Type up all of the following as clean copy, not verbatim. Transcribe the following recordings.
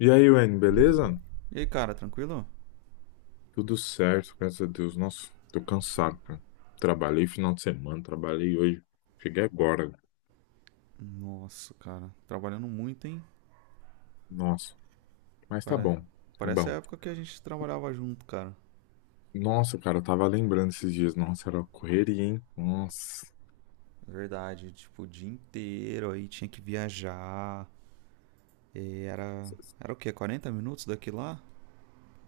E aí, Wayne, beleza? E aí, cara, tranquilo? Tudo certo, graças a Deus. Nossa, tô cansado, cara. Trabalhei final de semana, trabalhei hoje. Cheguei agora. Nossa, cara, trabalhando muito, hein? Nossa, mas tá Pare- bom. É Parece a bom. época que a gente trabalhava junto, cara. Nossa, cara, eu tava lembrando esses dias. Nossa, era uma correria, hein? Nossa. É verdade, tipo, o dia inteiro aí tinha que viajar. E era. Era o quê? 40 minutos daqui lá?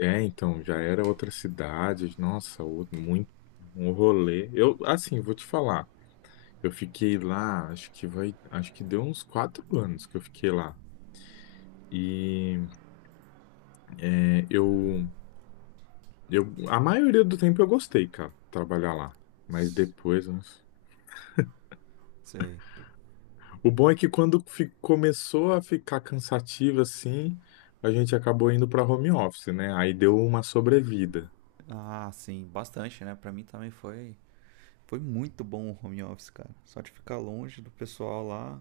É, então, já era outra cidade. Nossa, muito um rolê. Eu, assim, vou te falar. Eu fiquei lá, acho que deu uns 4 anos que eu fiquei lá. E é, eu Eu, a maioria do tempo eu gostei, cara, de trabalhar lá. Mas S- depois, nossa. Sei. O bom é que quando começou a ficar cansativo assim, a gente acabou indo pra home office, né? Aí deu uma sobrevida. Ah, sim, bastante, né? Pra mim também foi. Foi muito bom o home office, cara. Só de ficar longe do pessoal lá.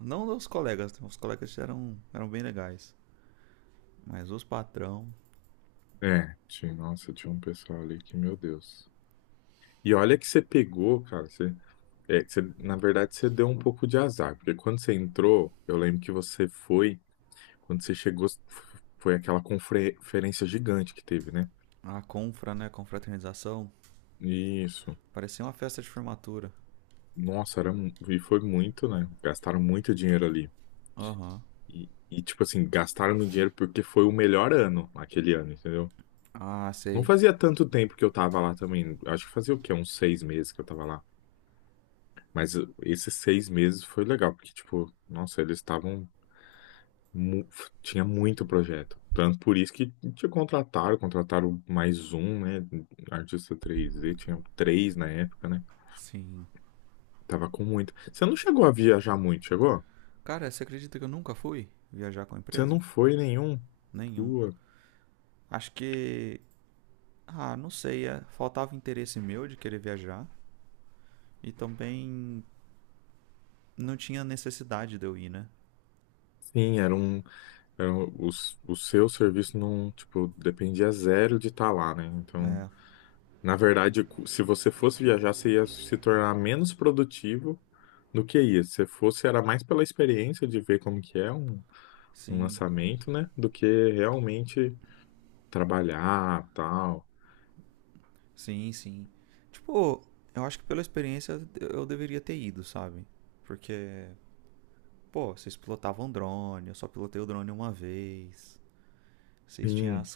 Não dos colegas, né? Os colegas eram bem legais. Mas os patrão, É, tinha, nossa, tinha um pessoal ali que, meu Deus. E olha que você pegou, cara. Na verdade, você deu um pouco de azar, porque quando você entrou, eu lembro que quando você chegou, foi aquela conferência gigante que teve, né? a confra, né? Confraternização. Isso. Parecia uma festa de formatura. Nossa, e foi muito, né? Gastaram muito dinheiro ali. Aham. Uhum. E, tipo assim, gastaram meu dinheiro porque foi o melhor ano, aquele ano, entendeu? Ah, Não sei. fazia tanto tempo que eu tava lá também. Acho que fazia o quê? Uns 6 meses que eu tava lá. Mas esses 6 meses foi legal, porque, tipo, nossa, eles estavam. mu- Tinha muito projeto. Tanto por isso que te contrataram, contrataram mais um, né? Artista três, d tinha três na época, né? Sim. Tava com muito. Você não chegou a viajar muito, chegou? Cara, você acredita que eu nunca fui viajar com a Você empresa? não foi nenhum? Nenhum. Pua. Acho que. Ah, não sei. Faltava interesse meu de querer viajar. E também não tinha necessidade de eu ir, né? Sim, era um- o, s- o seu serviço não, tipo, dependia zero de estar lá, né? Então, É. na verdade, se você fosse viajar, você ia se tornar menos produtivo do que ia. Se você fosse, era mais pela experiência de ver como que é um, Sim. lançamento, né? Do que realmente trabalhar, tal. Sim, sim. Tipo, eu acho que pela experiência eu deveria ter ido, sabe? Porque, pô, vocês pilotavam drone, eu só pilotei o drone uma vez. Vocês tinham Sim. as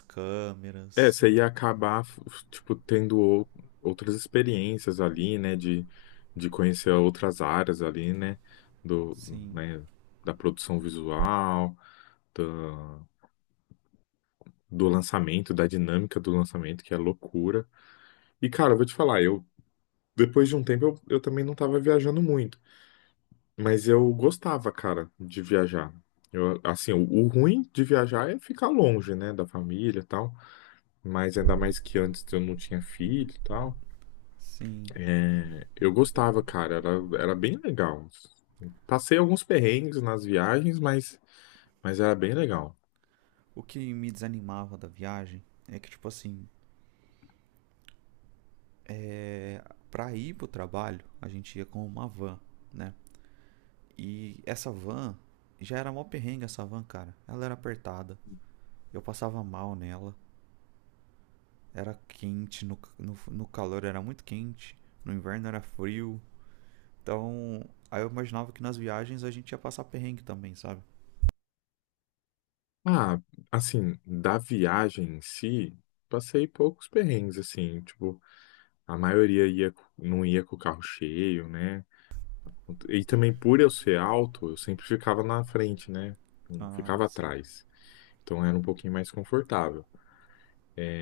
É, câmeras. você ia acabar, tipo, tendo outras experiências ali, né, de conhecer outras áreas ali, né, do, Sim. né, da produção visual, da- do lançamento, da dinâmica do lançamento, que é loucura. E, cara, eu vou te falar, depois de um tempo, eu também não tava viajando muito, mas eu gostava, cara, de viajar. Eu, assim, o ruim de viajar é ficar longe, né, da família e tal, mas ainda mais que antes eu não tinha filho e tal. Sim. Eu gostava, cara, era bem legal. Passei alguns perrengues nas viagens, mas era bem legal. O que me desanimava da viagem é que, tipo assim, é, pra ir pro trabalho, a gente ia com uma van, né? E essa van já era mó perrengue, essa van, cara. Ela era apertada, eu passava mal nela, era quente, no calor era muito quente, no inverno era frio. Então, aí eu imaginava que nas viagens a gente ia passar perrengue também, sabe? Ah, assim, da viagem em si, passei poucos perrengues, assim, tipo, a maioria ia, não ia com o carro cheio, né? E também por eu ser alto, eu sempre ficava na frente, né? Não Ah, ficava sim. atrás. Então era um pouquinho mais confortável,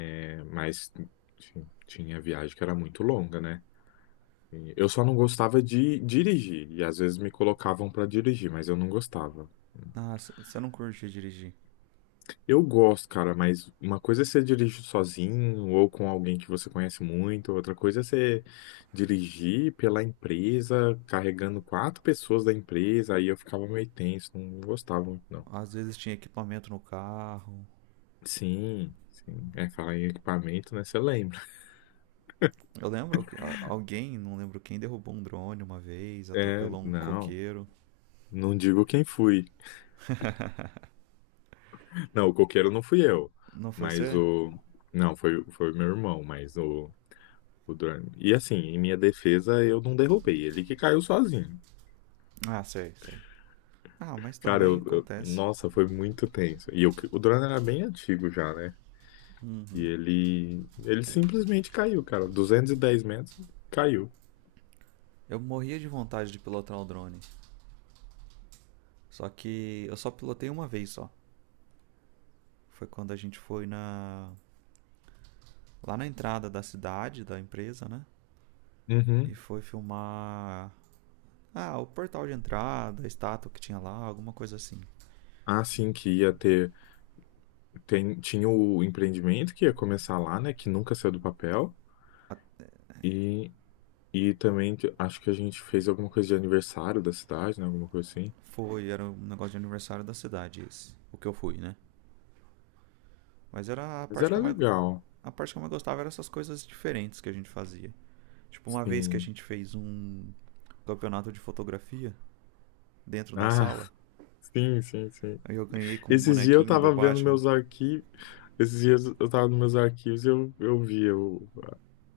né? Mas enfim, tinha viagem que era muito longa, né? Eu só não gostava de dirigir, e às vezes me colocavam pra dirigir, mas eu não gostava. Ah, você não curtia dirigir. Eu gosto, cara, mas uma coisa é você dirigir sozinho ou com alguém que você conhece muito, outra coisa é você dirigir pela empresa, carregando quatro pessoas da empresa, aí eu ficava meio tenso, não gostava muito, não. Às vezes tinha equipamento no carro. Sim, sim. É, falar em equipamento, né? Você lembra? Eu lembro, alguém, não lembro quem, derrubou um drone uma vez, É, atropelou um não. coqueiro. Não digo quem fui. Não, o coqueiro não fui eu, Não foi mas você? o. Não, foi o meu irmão, O drone. E assim, em minha defesa, eu não derrubei. Ele que caiu sozinho. Ah, sei, sei. Ah, mas Cara, também acontece. nossa, foi muito tenso. E o drone era bem antigo já, né? E Uhum. ele simplesmente caiu, cara. 210 metros, caiu. Eu morria de vontade de pilotar o drone. Só que eu só pilotei uma vez só. Foi quando a gente foi na lá na entrada da cidade, da empresa, né? E Uhum. foi filmar. Ah, o portal de entrada, a estátua que tinha lá, alguma coisa assim. Assim que tinha o empreendimento que ia começar lá, né? Que nunca saiu do papel. E, e também acho que a gente fez alguma coisa de aniversário da cidade, né? Alguma coisa assim. Foi, era um negócio de aniversário da cidade esse. O que eu fui, né? Mas era a Mas parte que era eu mais. legal. A parte que eu mais gostava era essas coisas diferentes que a gente fazia. Tipo, uma vez que a Sim. gente fez um campeonato de fotografia dentro da Ah, sala, sim, sim, sim. aí eu ganhei com um Esses dias eu bonequinho do tava vendo Batman. meus arquivos. Esses dias eu tava nos meus arquivos e eu vi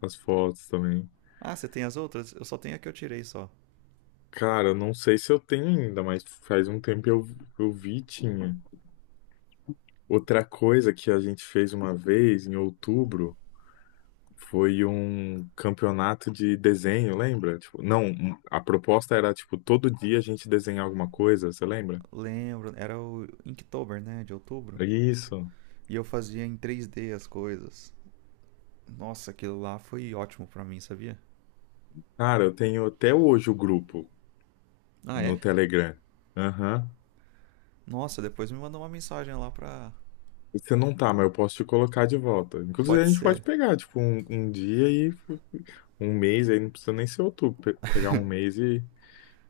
as fotos também. Ah, você tem as outras? Eu só tenho a que eu tirei só. Cara, não sei se eu tenho ainda, mas faz um tempo eu vi e tinha. Outra coisa que a gente fez uma vez em outubro foi um campeonato de desenho, lembra? Tipo, não, a proposta era tipo todo dia a gente desenhar alguma coisa, você lembra? Lembro, era o Inktober, né? De outubro. Isso. E eu fazia em 3D as coisas. Nossa, aquilo lá foi ótimo pra mim, sabia? Cara, eu tenho até hoje o grupo Ah, é? no Telegram. Aham. Nossa, depois me mandou uma mensagem lá pra. Você não tá, mas eu posso te colocar de volta. Inclusive, a Pode gente pode ser. pegar, tipo, um dia e um mês, aí não precisa nem ser outubro, pegar um mês e,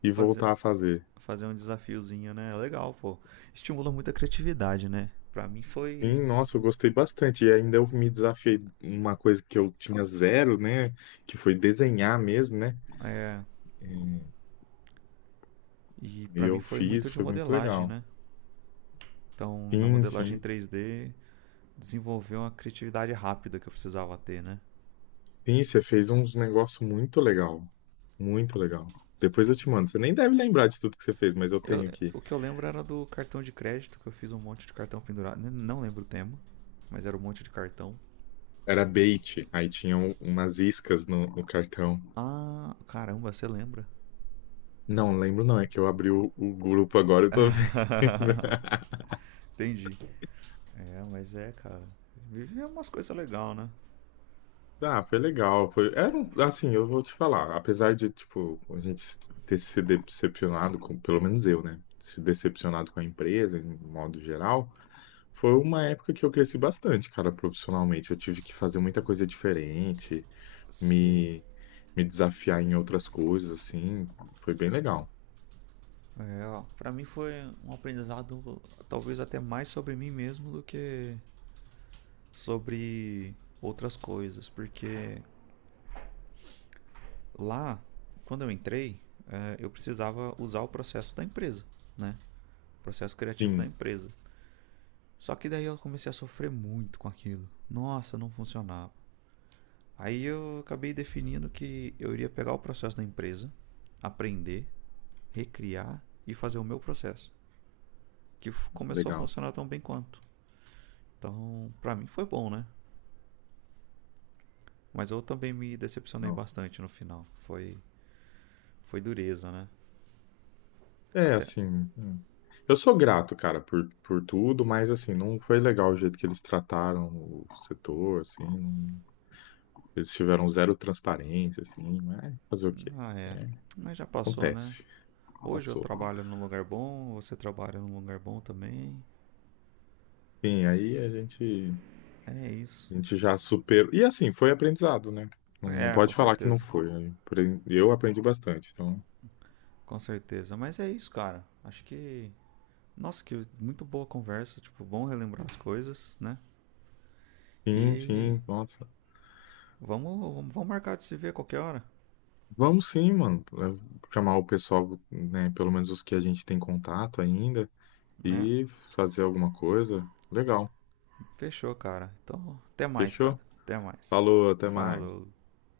e Fazer. voltar a fazer. Fazer um desafiozinho, né? É legal, pô. Estimula muito a criatividade, né? Pra mim foi. Sim, nossa, eu gostei bastante. E ainda eu me desafiei uma coisa que eu tinha zero, né? Que foi desenhar mesmo, né? É, e E pra mim eu foi fiz, muito de foi muito modelagem, legal. né? Então, na Sim, modelagem sim. 3D desenvolveu uma criatividade rápida que eu precisava ter, né? Sim, você fez uns negócios muito legal. Muito legal. Depois eu te mando. Você nem deve lembrar de tudo que você fez, mas eu Eu- tenho aqui. o que eu lembro era do cartão de crédito, que eu fiz um monte de cartão pendurado. Não lembro o tema, mas era um monte de cartão. Era bait, aí tinham umas iscas no cartão. Ah, caramba, você lembra? Não lembro não, é que eu abri o grupo agora, eu tô vendo. Entendi. É, mas é, cara. Viver é umas coisas legais, né? Ah, foi legal, foi, era assim, eu vou te falar, apesar de, tipo, a gente ter se decepcionado com, pelo menos eu, né, se decepcionado com a empresa, em modo geral, foi uma época que eu cresci bastante, cara, profissionalmente, eu tive que fazer muita coisa diferente, Sei. me, me desafiar em outras coisas, assim, foi bem legal. É, ó, pra mim foi um aprendizado talvez até mais sobre mim mesmo do que sobre outras coisas, porque lá, quando eu entrei, eu precisava usar o processo da empresa, né? O processo criativo da Sim, empresa. Só que daí eu comecei a sofrer muito com aquilo. Nossa, não funcionava. Aí eu acabei definindo que eu iria pegar o processo da empresa, aprender, recriar e fazer o meu processo, que começou a legal. funcionar tão bem quanto. Então, pra mim foi bom, né? Mas eu também me decepcionei bastante no final. Foi, foi dureza, né? É, Até. assim. É. Eu sou grato, cara, por tudo, mas, assim, não foi legal o jeito que eles trataram o setor, assim. Eles tiveram zero transparência, assim. Mas fazer o quê? Ah, é. É, Mas já passou, né? acontece. Hoje eu Passou. trabalho num lugar bom, você trabalha num lugar bom também. Sim, aí a gente, É isso. a gente já superou. E, assim, foi aprendizado, né? Não, não É, com pode falar que não certeza. foi, né? Eu aprendi bastante, então. Com certeza. Mas é isso, cara. Acho que. Nossa, que muito boa conversa. Tipo, bom relembrar as coisas, né? Sim, E sim, nossa. vamos marcar de se ver qualquer hora, Vamos sim, mano. Eu vou chamar o pessoal, né? Pelo menos os que a gente tem contato ainda. né? E fazer alguma coisa. Legal. Fechou, cara. Então, até mais, cara. Fechou? Até mais. Falou, até mais. Falou.